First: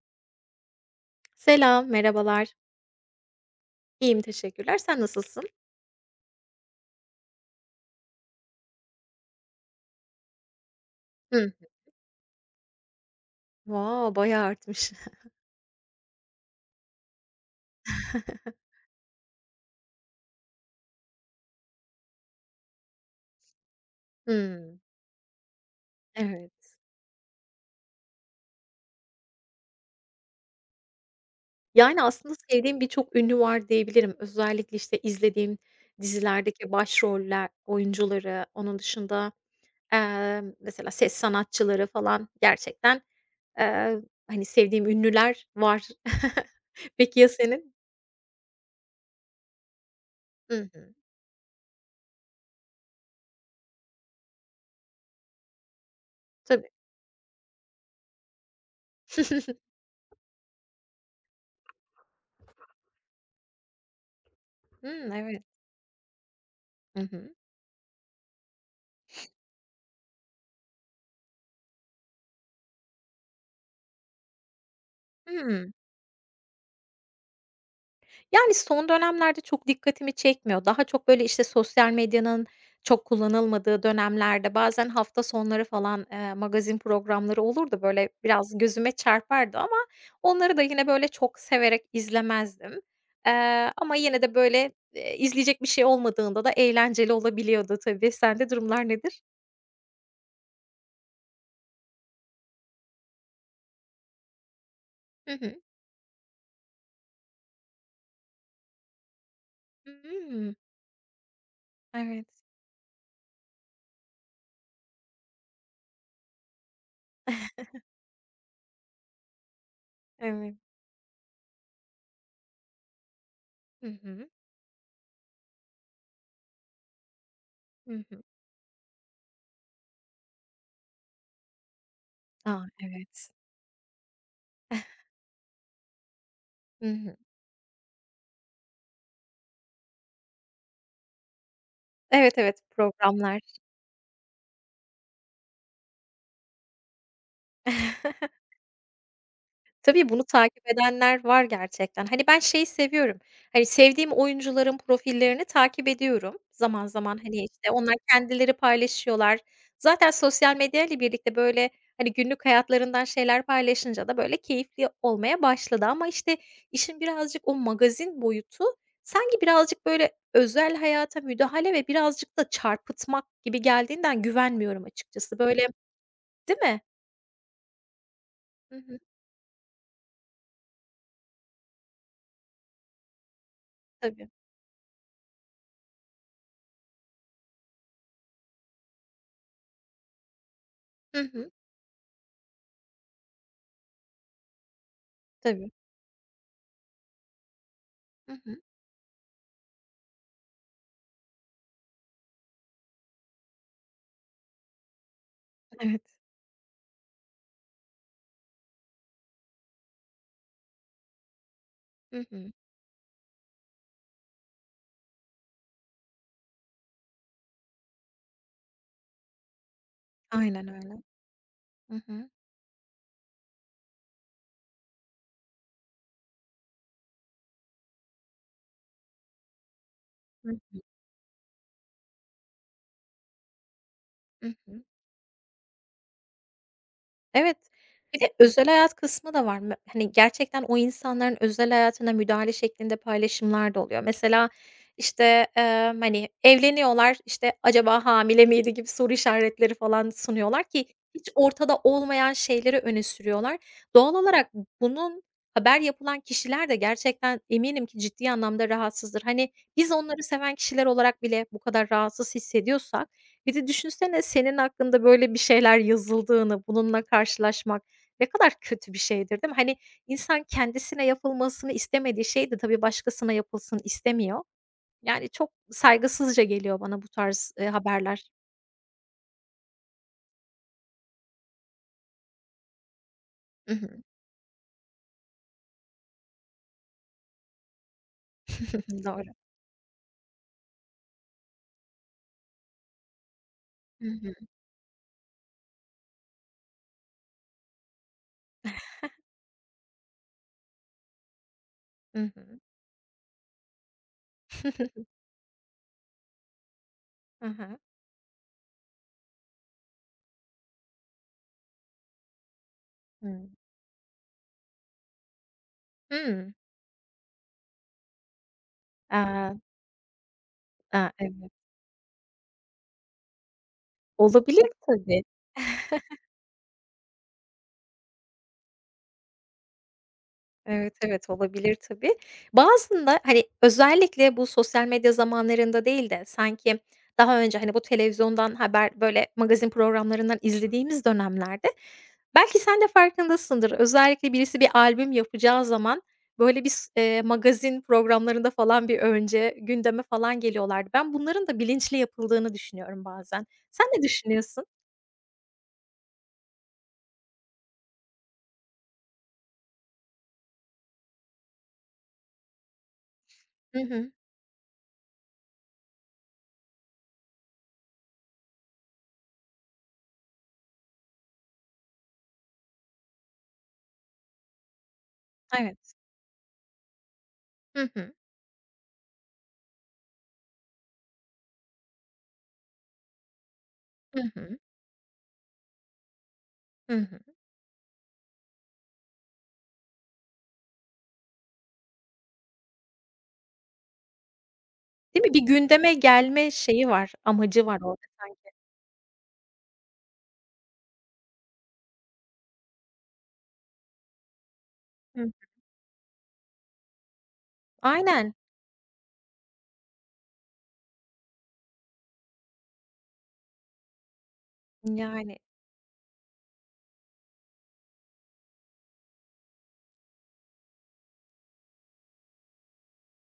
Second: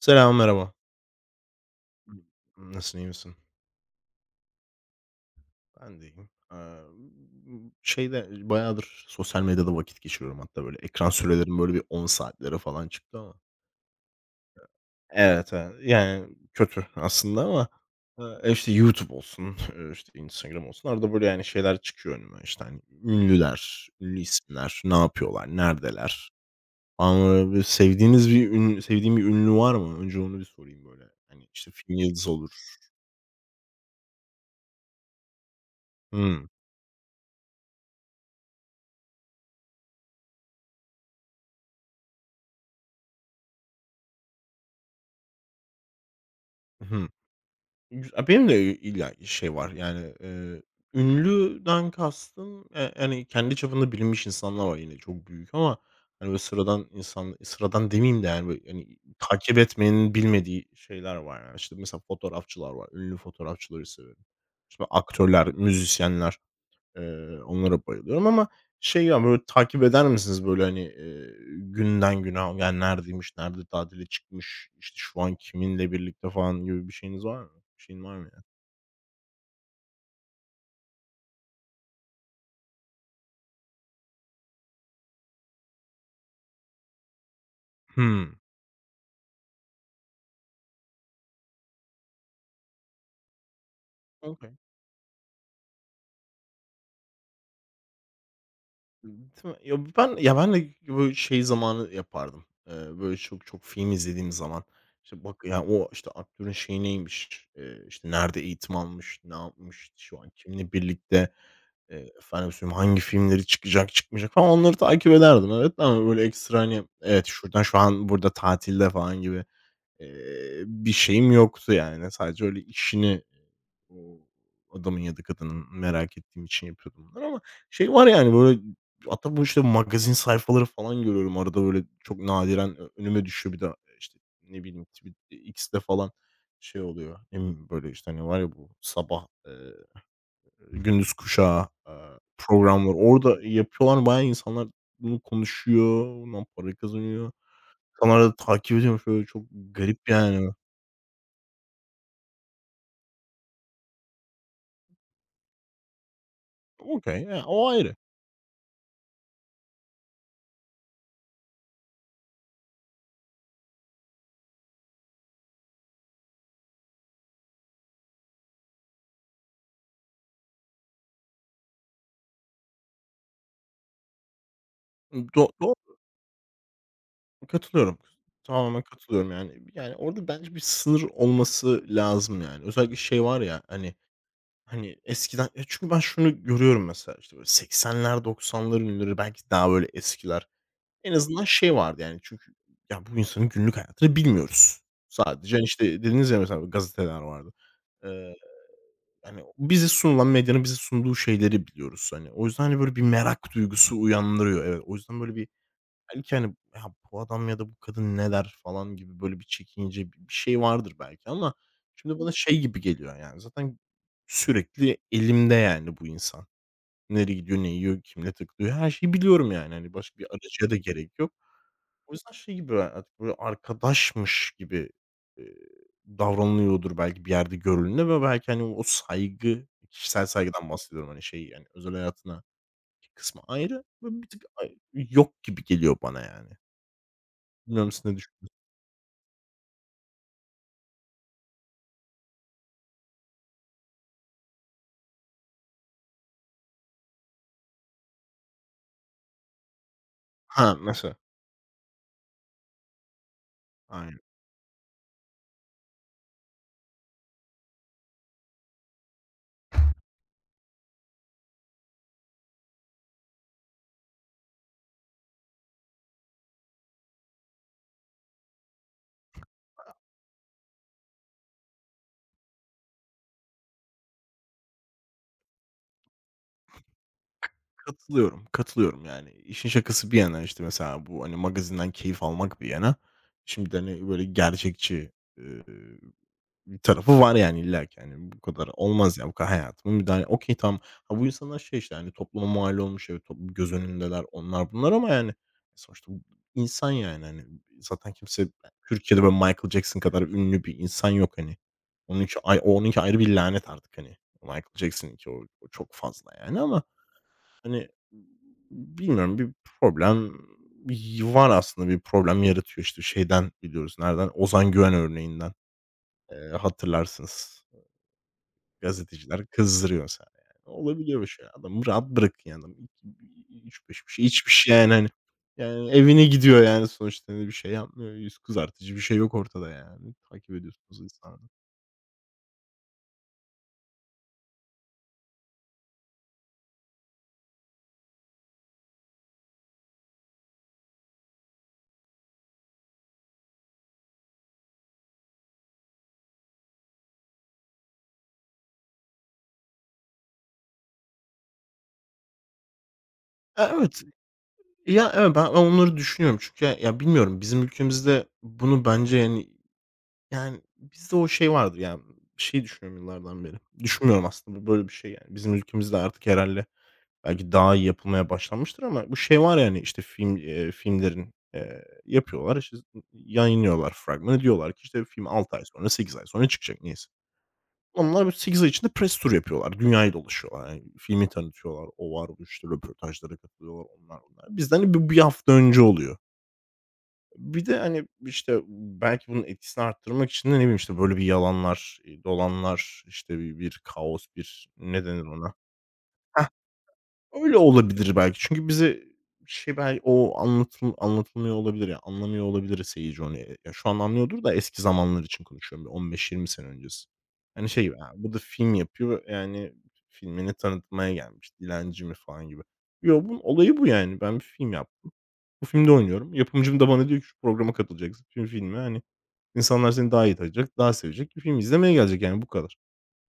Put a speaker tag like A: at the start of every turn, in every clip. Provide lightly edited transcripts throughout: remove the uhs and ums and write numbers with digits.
A: Selam, merhaba.
B: Selam,
A: Hı.
B: merhabalar.
A: Nasılsın, iyi misin?
B: İyiyim, teşekkürler. Sen nasılsın?
A: Ben de iyiyim. Şeyde bayağıdır sosyal medyada vakit geçiriyorum hatta böyle ekran
B: Hıh.
A: sürelerim böyle bir 10 saatlere falan çıktı ama.
B: Wow, bayağı artmış.
A: Evet, evet. Yani kötü aslında ama, işte YouTube olsun, işte Instagram olsun arada böyle yani şeyler çıkıyor önüme işte hani ünlüler, ünlü
B: Hımm,
A: isimler, ne yapıyorlar, neredeler?
B: evet.
A: Ama böyle bir sevdiğiniz bir sevdiğim bir ünlü var mı? Önce onu bir sorayım böyle. Hani işte film
B: Yani,
A: yıldızı
B: aslında
A: olur.
B: sevdiğim birçok ünlü var diyebilirim. Özellikle, işte, izlediğim
A: Hımm.
B: dizilerdeki başroller, oyuncuları, onun dışında, mesela ses sanatçıları falan gerçekten, eee, hani, sevdiğim ünlüler var. Peki ya senin?
A: Güzel. Benim de illa şey var, yani,
B: Hı hı.
A: ünlüden kastım, yani, kendi çapında bilinmiş insanlar var yine çok büyük ama, hani, böyle
B: Tabii.
A: sıradan insan sıradan demeyeyim de, yani, böyle, hani, takip etmeyenin bilmediği şeyler var, yani. İşte, mesela fotoğrafçılar var. Ünlü fotoğrafçıları severim. İşte,
B: Hımm, evet.
A: aktörler, müzisyenler,
B: Hı hı.
A: onlara bayılıyorum ama şey ya, böyle, takip eder misiniz, böyle, hani, günden güne, yani, neredeymiş, nerede tatile çıkmış, işte, şu an
B: Hımm.
A: kiminle birlikte falan gibi bir şeyiniz var mı? Bir şeyin var mı?
B: Yani, son dönemlerde çok dikkatimi çekmiyor. Daha çok, böyle, işte, sosyal medyanın çok kullanılmadığı dönemlerde bazen hafta sonları falan, magazin programları olurdu, böyle,
A: Hımm.
B: biraz gözüme çarpardı ama onları da yine, böyle, çok severek izlemezdim. Ama yine de,
A: Okay.
B: böyle, izleyecek bir şey olmadığında da eğlenceli olabiliyordu tabii. Sende durumlar nedir?
A: Ya, ben ya, ben de böyle şey zamanı yapardım. Böyle çok çok film izlediğim zaman, işte,
B: Hı
A: bak
B: hı.
A: ya, o, işte, aktörün şeyi neymiş, işte, nerede eğitim almış, ne yapmış, şu an
B: Hımm.
A: kiminle birlikte,
B: Evet.
A: efendime söyleyeyim, hangi filmleri çıkacak, çıkmayacak falan onları takip ederdim, evet, ama böyle ekstra, hani, evet, şuradan şu an burada tatilde falan gibi,
B: Evet.
A: bir şeyim yoktu yani. Sadece öyle işini
B: Hı
A: O
B: hı.
A: adamın ya da kadının merak ettiğim için yapıyordum bunları ama şey
B: Hı
A: var
B: hı.
A: yani, böyle, hatta bu, işte, magazin sayfaları falan görüyorum arada, böyle, çok
B: A,
A: nadiren önüme
B: evet.
A: düşüyor. Bir de, işte, ne bileyim, X'te falan şey
B: Hı hı.
A: oluyor. Hem böyle, işte, hani, var ya bu sabah, gündüz kuşağı,
B: Evet, evet,
A: programları orada
B: programlar.
A: yapıyorlar. Bayağı insanlar bunu konuşuyor, bundan para kazanıyor. İnsanlar da takip ediyorum şöyle çok
B: Tabii,
A: garip
B: bunu
A: yani.
B: takip edenler var gerçekten. Hani, ben şeyi seviyorum, hani, sevdiğim oyuncuların profillerini takip ediyorum. Zaman zaman,
A: Okay,
B: hani,
A: ya, o
B: işte, onlar
A: ayrı.
B: kendileri paylaşıyorlar. Zaten sosyal medyayla birlikte, böyle, hani, günlük hayatlarından şeyler paylaşınca da, böyle, keyifli olmaya başladı ama, işte, işin birazcık o magazin boyutu sanki birazcık, böyle, özel hayata müdahale ve birazcık da çarpıtmak gibi geldiğinden güvenmiyorum açıkçası.
A: Do
B: Böyle değil mi?
A: Katılıyorum.
B: Hı
A: Tamamen
B: hı.
A: katılıyorum yani. Yani, orada bence bir sınır olması lazım yani. Özellikle şey var ya, hani
B: Tabii.
A: hani, eskiden ya, çünkü ben şunu görüyorum mesela, işte, böyle 80'ler 90'ların ünlüleri, belki daha böyle eskiler. En
B: Hı
A: azından
B: hı.
A: şey vardı yani çünkü ya, bu insanın günlük hayatını bilmiyoruz. Sadece, hani,
B: Tabii.
A: işte, dediniz ya mesela gazeteler vardı.
B: Hı
A: Eee,
B: hı.
A: hani, bize sunulan medyanın bize sunduğu şeyleri biliyoruz. Hani, o yüzden, hani, böyle bir merak duygusu uyandırıyor. Evet, o yüzden böyle bir
B: Evet.
A: Belki, hani, "Ya, bu adam ya da bu kadın ne der?" falan gibi böyle bir çekince, bir şey vardır belki ama şimdi
B: Hı
A: bana
B: hı.
A: şey gibi geliyor, yani, zaten sürekli elimde, yani, bu insan. Nereye gidiyor, ne yiyor, kimle takılıyor, her şeyi biliyorum, yani, hani, başka bir
B: Aynen
A: araca da
B: öyle.
A: gerek yok.
B: Hı
A: O
B: hı.
A: yüzden şey gibi artık böyle arkadaşmış gibi, eee, davranılıyordur belki bir yerde görülüne ve belki, hani, o saygı, kişisel
B: Hı.
A: saygıdan bahsediyorum, hani, şey, yani, özel hayatına bir kısmı ayrı, ve bir tık
B: Hı hı.
A: yok gibi geliyor bana, yani.
B: Evet.
A: Bilmiyorum siz ne
B: Bir de
A: düşün
B: özel hayat kısmı da var. Hani, gerçekten o insanların özel hayatına müdahale şeklinde paylaşımlar da oluyor. Mesela, işte, hani, evleniyorlar, işte, "Acaba hamile miydi?" gibi soru işaretleri falan sunuyorlar
A: Ha,
B: ki
A: mesela.
B: hiç ortada olmayan şeyleri öne sürüyorlar. Doğal
A: Aynen.
B: olarak bunun haber yapılan kişiler de gerçekten eminim ki ciddi anlamda rahatsızdır. Hani, biz onları seven kişiler olarak bile bu kadar rahatsız hissediyorsak, bir de düşünsene senin hakkında böyle bir şeyler yazıldığını, bununla karşılaşmak ne kadar kötü bir şeydir, değil mi? Hani, insan kendisine yapılmasını istemediği şey de tabii başkasına yapılsın istemiyor. Yani, çok saygısızca geliyor bana bu tarz, haberler.
A: Katılıyorum, katılıyorum yani. İşin şakası bir yana, işte, mesela bu, hani, magazinden keyif almak bir yana,
B: I
A: şimdi,
B: hı.
A: hani, böyle gerçekçi, Tarafı var yani illa ki yani bu kadar olmaz ya,
B: Doğru.
A: bu kadar hayatıma müdahale. Okay, tamam. Ha, bu insanlar şey işte, hani, topluma mal olmuş, evet, toplum göz
B: Hı
A: önündeler,
B: hı.
A: onlar bunlar ama yani sonuçta bu insan yani, hani, zaten kimse Türkiye'de böyle Michael Jackson kadar ünlü bir insan yok, hani.
B: Hı hı.
A: Onunki ayrı bir lanet artık, hani. Michael Jackson'ınki o çok fazla yani ama,
B: Hı hı.
A: hani, bilmiyorum bir problem var aslında, bir problem yaratıyor. İşte şeyden
B: Hımm.
A: biliyoruz, nereden? Ozan Güven örneğinden,
B: Hımm.
A: hatırlarsınız. Gazeteciler
B: Aaa,
A: kızdırıyor mesela yani. Olabiliyor
B: evet.
A: böyle şeyler. Adamı rahat bırakın yani. Adam üç beş bir şey içmiş
B: Olabilir
A: yani hani.
B: tabii.
A: Yani evine gidiyor yani sonuçta hani bir şey yapmıyor. Yüz kızartıcı bir şey yok ortada yani. Takip
B: Evet,
A: ediyorsunuz
B: evet,
A: insanı.
B: olabilir tabii. Bazında, hani, özellikle bu sosyal medya zamanlarında değil de sanki daha önce, hani, bu televizyondan haber, böyle, magazin programlarından izlediğimiz dönemlerde belki sen de farkındasındır. Özellikle birisi bir albüm yapacağı zaman, böyle, bir s magazin programlarında falan bir önce gündeme falan geliyorlardı. Ben bunların da bilinçli yapıldığını düşünüyorum bazen.
A: Ya,
B: Sen ne
A: evet.
B: düşünüyorsun?
A: Ya, evet, ben onları düşünüyorum çünkü ya bilmiyorum bizim ülkemizde bunu bence yani yani bizde o şey vardır yani. Bir şey düşünüyorum yıllardan beri.
B: Hı hı.
A: Düşünmüyorum aslında bu böyle bir şey yani. Bizim ülkemizde artık herhalde. Belki daha iyi yapılmaya başlanmıştır ama bu şey var yani işte, filmlerin, yapıyorlar, işte, yayınlıyorlar fragmanı. Diyorlar ki, işte, film 6 ay sonra,
B: Evet.
A: 8 ay sonra çıkacak neyse.
B: Hı hı.
A: Onlar böyle 8 ay içinde press tur yapıyorlar. Dünyayı dolaşıyorlar. Yani filmi tanıtıyorlar. O var, bu, işte, röportajlara katılıyorlar. Onlar,
B: Hı
A: bunlar.
B: hı.
A: Bizden hani, bu 1 hafta önce oluyor.
B: Hı hı.
A: Bir de, hani, işte, belki bunun etkisini arttırmak için de ne bileyim, işte, böyle bir yalanlar, dolanlar, işte, bir kaos, bir ne denir
B: Değil mi? Bir
A: ona?
B: gündeme gelme şeyi var,
A: Öyle
B: amacı var.
A: olabilir belki. Çünkü bize şey belki o anlatıl anlatılmıyor olabilir ya, anlamıyor olabilir seyirci onu. Ya, şu an anlıyordur da eski zamanlar
B: Hı.
A: için konuşuyorum. Bir 15-20 sene öncesi. Hani şey gibi, "Ha, bu
B: Aynen.
A: da film yapıyor, yani filmini tanıtmaya gelmiş, dilenci mi?" falan gibi. Yo, bunun olayı bu yani. Ben bir film yaptım.
B: Yani,
A: Bu filmde oynuyorum. Yapımcım da bana diyor ki, "Şu programa katılacaksın." Filmi, hani, insanlar seni daha iyi tanıyacak, daha sevecek. Bir film izlemeye gelecek yani bu kadar.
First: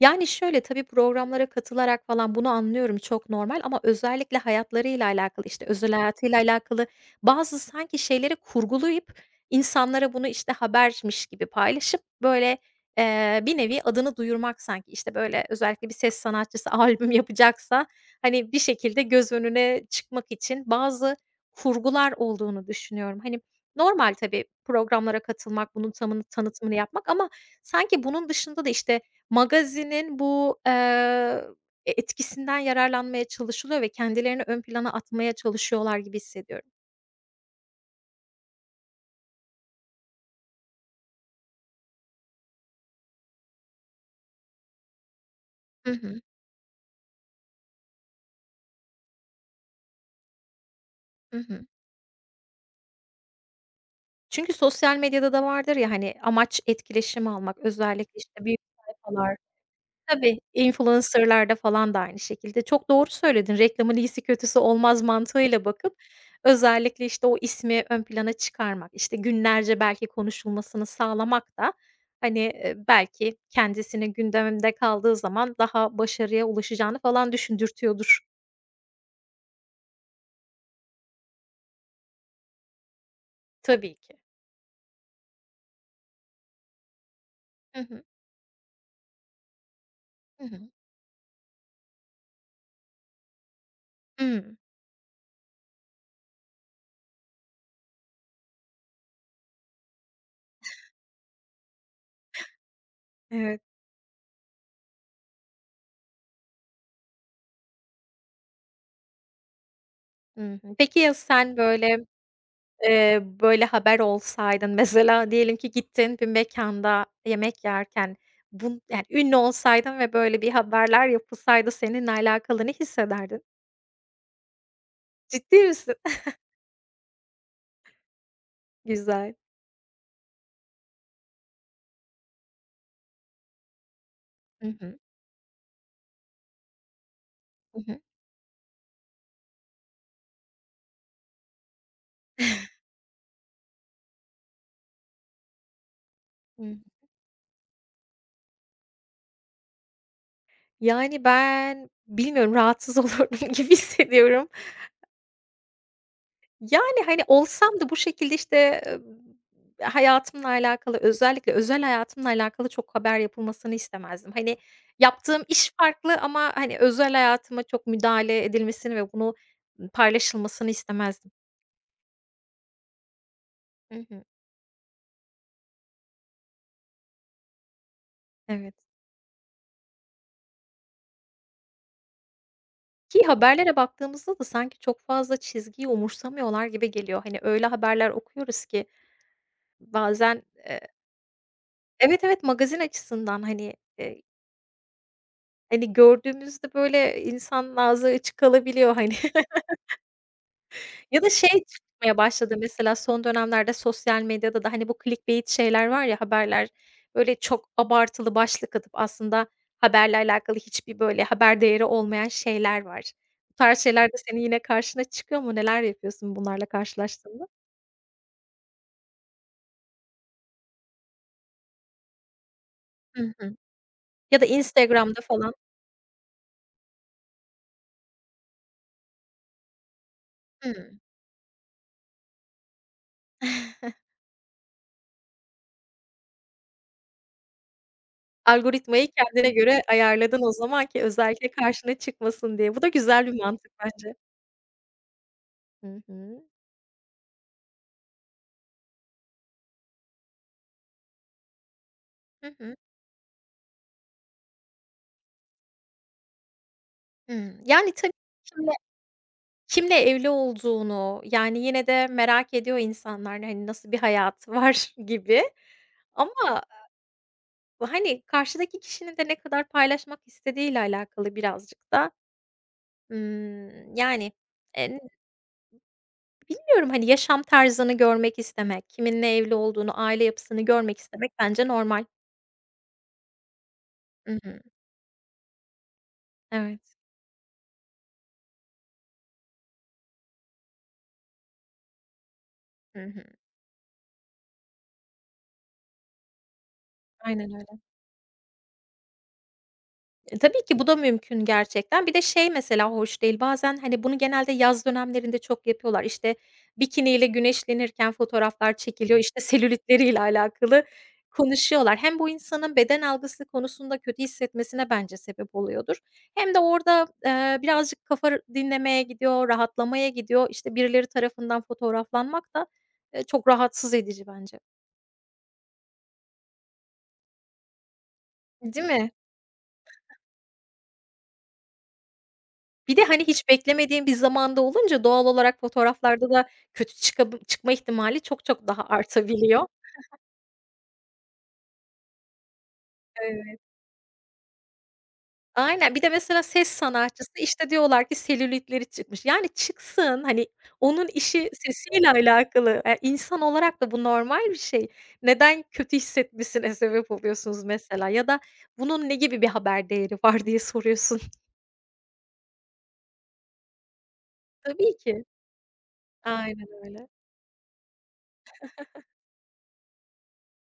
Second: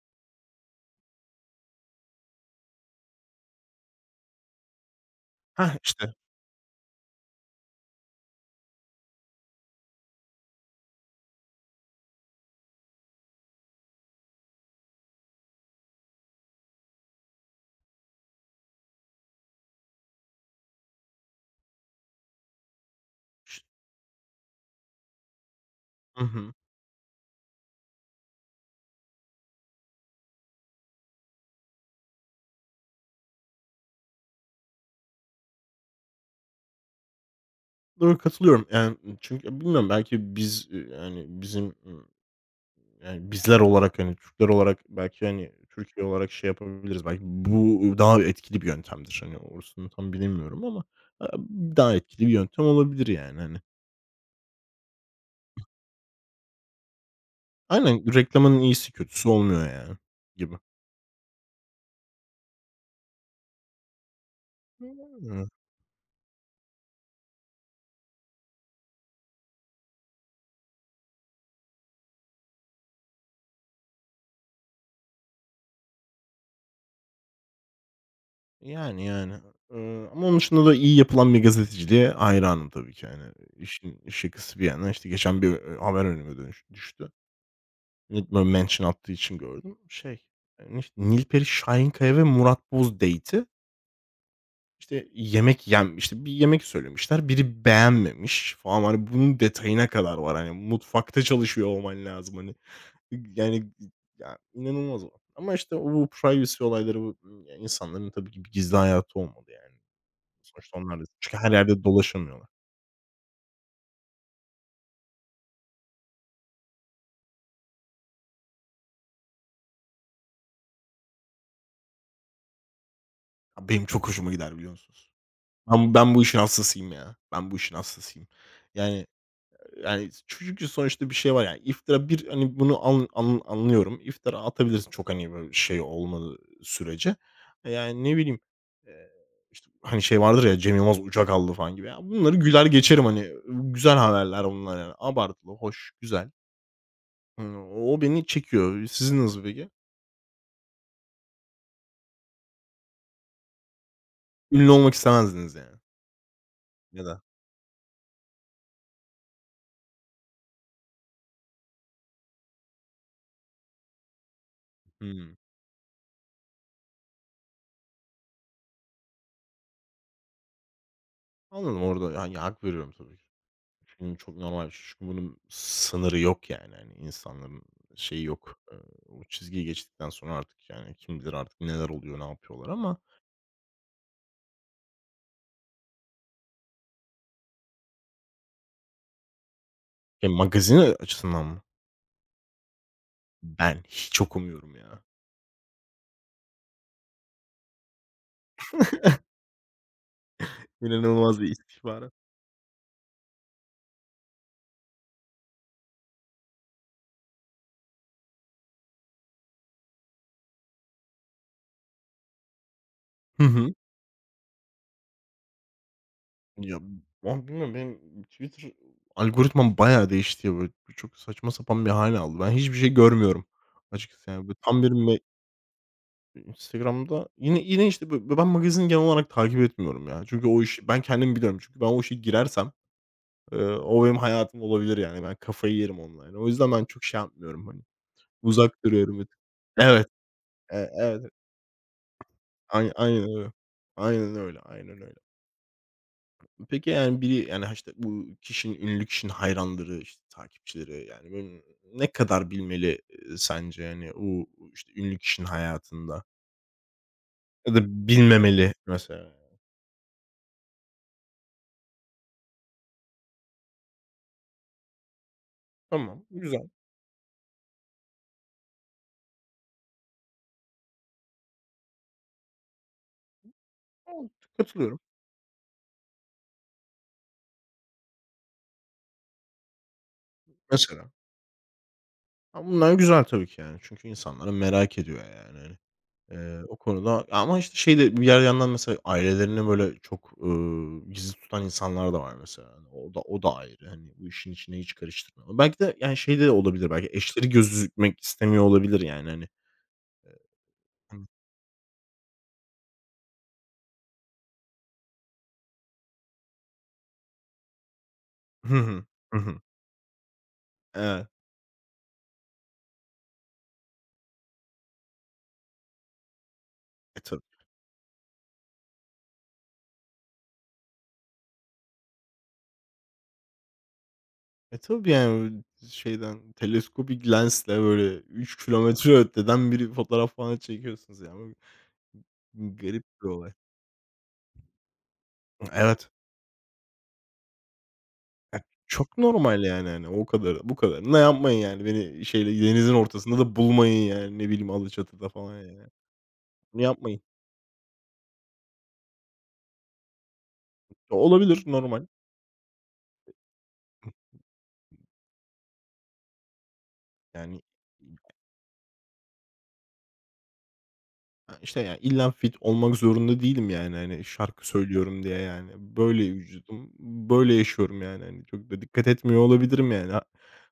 B: yani, şöyle, tabii programlara katılarak falan bunu anlıyorum, çok normal ama özellikle hayatlarıyla alakalı, işte,
A: Hah,
B: özel
A: işte.
B: hayatıyla alakalı bazı sanki şeyleri kurgulayıp insanlara bunu, işte, habermiş gibi paylaşıp, böyle, bir nevi adını duyurmak sanki. İşte böyle, özellikle bir ses sanatçısı albüm yapacaksa, hani, bir şekilde göz önüne çıkmak için bazı kurgular olduğunu düşünüyorum. Hani, normal tabii programlara katılmak, bunun
A: Hı hı.
B: tanıtımını yapmak ama sanki bunun dışında da, işte magazinin bu, etkisinden yararlanmaya çalışılıyor ve kendilerini ön plana atmaya çalışıyorlar gibi hissediyorum.
A: Doğru, katılıyorum. Yani, çünkü bilmiyorum belki biz, yani, bizim, yani, bizler olarak, hani, Türkler olarak belki, hani,
B: Hı
A: Türkiye
B: hı.
A: olarak şey yapabiliriz. Belki bu daha etkili bir yöntemdir. Hani, orasını tam bilemiyorum ama, eee,
B: Hı hı.
A: daha etkili bir yöntem olabilir yani, hani.
B: Çünkü sosyal medyada da vardır ya, hani, amaç etkileşim almak. Özellikle,
A: Aynen,
B: işte,
A: reklamın
B: büyük
A: iyisi kötüsü
B: sayfalar.
A: olmuyor yani
B: Tabii,
A: gibi.
B: influencer'larda falan da aynı şekilde. Çok doğru söyledin. Reklamın iyisi kötüsü olmaz
A: Yani,
B: mantığıyla bakıp özellikle, işte, o ismi ön plana çıkarmak, işte, günlerce belki konuşulmasını sağlamak da, hani, belki kendisinin gündeminde kaldığı zaman daha başarıya ulaşacağını falan düşündürtüyordur
A: yani, yani. Ama onun dışında da iyi yapılan bir gazeteciliğe hayranım tabii ki, yani.
B: tabii
A: İşin
B: ki.
A: şakası bir yana, işte, geçen bir, haber önüme düştü.
B: Hı hı.
A: Bilmiyorum mention attığı için gördüm. Şey,
B: Hı hı.
A: Nilperi Şahinkaya ve Murat Boz date'i,
B: Hımm.
A: işte, yemek yem işte, bir yemek söylemişler. Biri beğenmemiş falan. Hani, bunun detayına kadar var. Hani, mutfakta çalışıyor olman lazım. Hani,
B: Evet.
A: yani, ya, inanılmaz o. Ama, işte, o bu privacy olayları, bu ya, insanların tabii ki bir gizli hayatı olmalı, yani.
B: Hı hı.
A: Sonuçta
B: Peki
A: onlar da
B: ya
A: çünkü her
B: sen
A: yerde
B: böyle,
A: dolaşamıyorlar.
B: Böyle, haber olsaydın mesela diyelim ki gittin bir mekanda yemek yerken yani ünlü olsaydın ve böyle bir haberler yapılsaydı seninle alakalı ne hissederdin?
A: Ya, benim çok hoşuma gider biliyor musunuz?
B: Ciddi misin?
A: Ben bu işin hastasıyım ya. Ben bu işin hastasıyım. Yani
B: Güzel.
A: Yani, çünkü sonuçta bir şey var, yani, iftira bir, hani, bunu an an anlıyorum. İftira
B: Hı
A: atabilirsin
B: hı.
A: çok, hani, böyle şey olmadığı sürece.
B: Hı hı.
A: Yani, ne bileyim, eee, işte, hani, şey vardır ya, Cem Yılmaz uçak aldı falan gibi. Ya, bunları güler geçerim, hani, güzel haberler bunlar, yani. Abartılı, hoş, güzel.
B: Hıı.
A: O beni çekiyor. Sizin nasıl peki?
B: Yani ben bilmiyorum rahatsız olurdum gibi hissediyorum.
A: Ünlü olmak istemezdiniz yani
B: Yani,
A: ya
B: hani,
A: da
B: olsam da bu şekilde, işte, hayatımla alakalı, özellikle özel hayatımla alakalı çok haber yapılmasını istemezdim. Hani,
A: Hımm.
B: yaptığım iş farklı ama, hani, özel hayatıma çok müdahale edilmesini ve bunu paylaşılmasını istemezdim.
A: Anladım orada, yani, hak veriyorum tabii ki.
B: Hı hı,
A: Çok normal çünkü bunun sınırı yok yani, hani, insanların şeyi yok.
B: evet.
A: O çizgiyi geçtikten sonra artık, yani, kim bilir artık neler oluyor, ne yapıyorlar ama
B: Ki haberlere baktığımızda da sanki çok fazla çizgiyi umursamıyorlar gibi geliyor. Hani, öyle haberler okuyoruz ki
A: Ya,
B: bazen, eee
A: magazin açısından mı?
B: evet, evet, magazin açısından, hani,
A: Ben hiç okumuyorum ya.
B: hani, gördüğümüzde, böyle, insanın ağzı açık kalabiliyor, hani. Ya da
A: İnanılmaz bir
B: şey
A: istihbarat.
B: çıkmaya başladı mesela son dönemlerde sosyal medyada da, hani, bu clickbait şeyler var ya haberler, böyle çok abartılı başlık atıp aslında haberle alakalı hiçbir böyle haber değeri olmayan şeyler var.
A: Hı
B: Bu
A: hı.
B: tarz şeyler de senin yine karşına çıkıyor mu? Neler yapıyorsun bunlarla
A: Ya,
B: karşılaştığında?
A: abi, bilmiyorum benim Twitter algoritmam bayağı değişti ya, böyle, çok saçma sapan bir hale aldı. Ben hiçbir şey
B: Hı
A: görmüyorum
B: hı.
A: açıkçası,
B: Ya da
A: yani, böyle tam bir me
B: Instagram'da falan.
A: Instagram'da yine, işte, ben magazin genel olarak takip etmiyorum ya. Çünkü o işi
B: Hımm.
A: ben kendim biliyorum. Çünkü ben o işe girersem, o benim hayatım olabilir yani. Ben kafayı yerim onunla yani. O yüzden ben çok şey yapmıyorum, hani, uzak
B: Algoritmayı
A: duruyorum bir tık.
B: kendine göre
A: Evet,
B: ayarladın o zaman ki
A: evet.
B: özellikle karşına çıkmasın diye. Bu da
A: Ay
B: güzel
A: aynen
B: bir
A: öyle.
B: mantık bence.
A: Aynen öyle, aynen öyle.
B: Hı hı.
A: Peki, yani, biri, yani, işte, bu kişinin, ünlü kişinin hayranları, işte, takipçileri, yani, böyle, ne kadar
B: Hı hı.
A: bilmeli, sence, yani, o, işte, ünlü kişinin hayatında
B: Hımm.
A: ya da
B: Yani tabii
A: bilmemeli mesela?
B: kimle evli olduğunu, yani, yine de merak ediyor insanlar, hani, nasıl bir hayatı var gibi
A: Tamam,
B: ama,
A: güzel.
B: hani, karşıdaki kişinin de ne kadar paylaşmak istediğiyle alakalı birazcık da.
A: Ol
B: Yani,
A: Katılıyorum
B: eee, bilmiyorum, hani, yaşam tarzını görmek istemek, kiminle evli olduğunu, aile yapısını görmek
A: mesela.
B: istemek bence normal.
A: Ha, bunlar güzel tabii ki yani. Çünkü
B: Hı
A: insanlar
B: hı.
A: merak ediyor yani, hani. O
B: Evet.
A: konuda ama, işte, şey de bir yer yandan mesela ailelerini böyle çok, gizli tutan insanlar da var mesela. Yani
B: Hı
A: o da
B: hı.
A: o da ayrı. Hani, bu işin içine hiç karıştırmıyorlar. Belki de, yani, şey de olabilir belki eşleri
B: Aynen öyle.
A: gözükmek istemiyor olabilir yani, hani.
B: E, tabii ki bu da mümkün gerçekten. Bir de şey mesela hoş değil, bazen, hani, bunu genelde yaz dönemlerinde çok yapıyorlar. İşte, bikiniyle güneşlenirken fotoğraflar
A: Hı hı.
B: çekiliyor,
A: Hı
B: İşte
A: hı.
B: selülitleriyle alakalı
A: Evet.
B: konuşuyorlar. Hem bu insanın beden algısı konusunda kötü hissetmesine bence sebep oluyordur hem de orada,
A: E, tabii.
B: birazcık kafa dinlemeye gidiyor, rahatlamaya gidiyor. İşte, birileri tarafından fotoğraflanmak da, çok rahatsız edici bence.
A: E, tabii yani şeyden teleskopik lensle böyle üç
B: Değil mi?
A: kilometre öteden bir fotoğraf falan çekiyorsunuz yani.
B: Bir de,
A: Garip
B: hani,
A: bir
B: hiç
A: olay.
B: beklemediğin bir zamanda olunca doğal olarak
A: Evet.
B: fotoğraflarda da kötü çıkma ihtimali çok
A: Ya,
B: çok daha
A: çok normal
B: artabiliyor.
A: yani, hani, o kadar bu kadar. Ne yapmayın yani. Beni şeyle denizin ortasında da
B: Evet.
A: bulmayın yani. Ne bileyim, Alaçatı'da falan yani.
B: Aynen. Bir de mesela ses
A: Bunu yapmayın.
B: sanatçısı, işte, diyorlar ki selülitleri çıkmış. Yani çıksın, hani, onun işi
A: Olabilir, normal.
B: sesiyle alakalı. İnsan olarak da bu normal bir şey. Neden kötü hissetmesine sebep
A: Yani,
B: oluyorsunuz mesela ya da bunun ne gibi bir haber değeri var diye soruyorsun.
A: işte yani illa fit olmak zorunda değilim yani, hani, şarkı
B: Tabii
A: söylüyorum
B: ki.
A: diye yani. Böyle
B: Aynen
A: vücudum,
B: öyle.
A: böyle yaşıyorum yani, hani, çok da dikkat etmiyor olabilirim yani ha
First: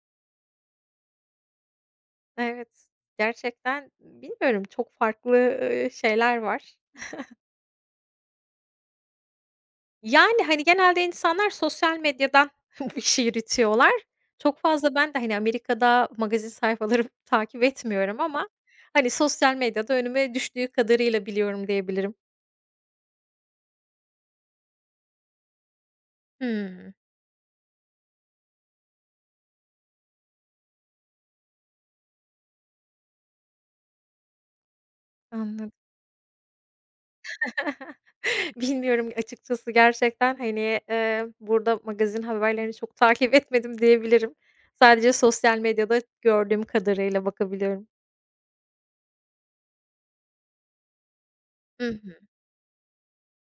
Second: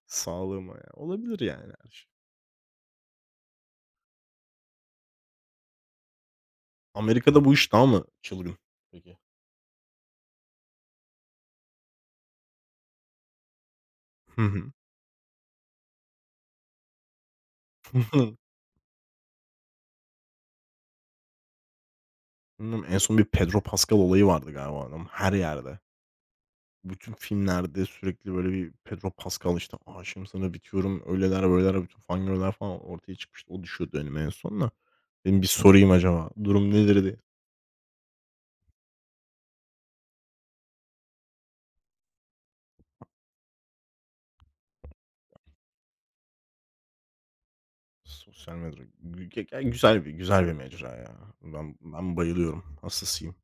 A: sağlığıma ya. Olabilir yani her şey.
B: Evet. Gerçekten bilmiyorum çok farklı, şeyler var.
A: Amerika'da bu iş daha mı çılgın peki?
B: Yani, hani, genelde insanlar sosyal medyadan bu işi yürütüyorlar.
A: Hı
B: Çok
A: hı.
B: fazla ben de, hani, Amerika'da magazin sayfaları takip etmiyorum ama, hani, sosyal medyada önüme düştüğü kadarıyla biliyorum diyebilirim.
A: Bilmiyorum, en son bir Pedro Pascal olayı vardı galiba adam her yerde.
B: Hımm,
A: Bütün filmlerde sürekli böyle bir Pedro Pascal işte aşığım sana bitiyorum öyleler böyleler bütün fangirl'ler falan ortaya çıkmıştı. O düşüyordu önüme en son da. Dedim bir
B: anladım.
A: sorayım acaba durum nedir diye.
B: Bilmiyorum açıkçası gerçekten, hani, burada magazin haberlerini çok takip etmedim diyebilirim. Sadece sosyal medyada gördüğüm kadarıyla bakabiliyorum.
A: Sosyal medya ya güzel bir mecra ya. Ben
B: Hı.
A: ben bayılıyorum. Hastasıyım.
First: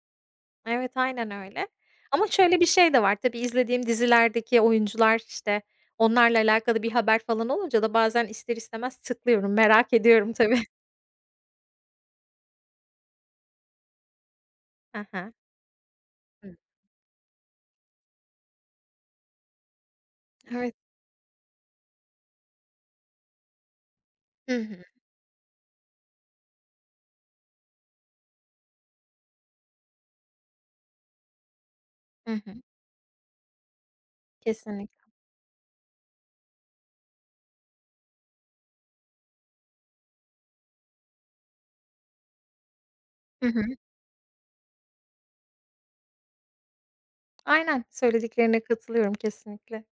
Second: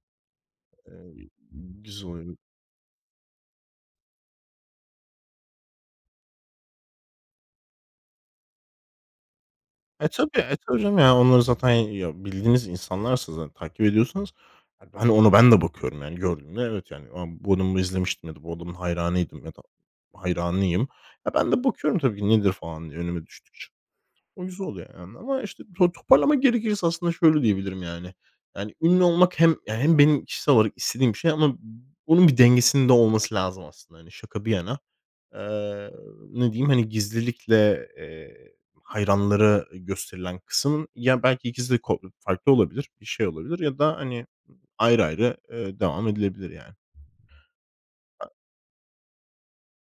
B: Evet, aynen öyle.
A: Güzel
B: Ama
A: oluyor.
B: şöyle bir şey de var, tabii izlediğim dizilerdeki oyuncular, işte, onlarla alakalı bir haber falan olunca da bazen ister istemez tıklıyorum, merak
A: E,
B: ediyorum
A: tabii, e,
B: tabii.
A: tabii canım yani onları zaten ya bildiğiniz insanlarsa zaten takip ediyorsanız, yani
B: Hı
A: hani,
B: hı.
A: ona ben de bakıyorum yani
B: Hı.
A: gördüğümde evet yani, a, bu adamı izlemiştim ya da bu adamın hayranıydım ya da
B: Evet.
A: hayranıyım. Ya ben de bakıyorum tabii ki nedir falan diye önüme düştükçe. O
B: Hı
A: güzel
B: hı.
A: oluyor yani ama, işte, toparlamak gerekirse aslında şöyle diyebilirim yani. Yani, ünlü olmak hem ya hem benim kişisel olarak istediğim bir şey ama bunun
B: Hı
A: bir
B: hı.
A: dengesinin de olması lazım aslında. Hani, şaka bir yana,
B: Kesinlikle.
A: eee, ne diyeyim, hani, gizlilikle, hayranlara gösterilen kısım ya belki ikisi de farklı olabilir, bir şey
B: Hı
A: olabilir
B: hı.
A: ya da, hani, ayrı ayrı, devam edilebilir yani.
B: Aynen, söylediklerine katılıyorum kesinlikle.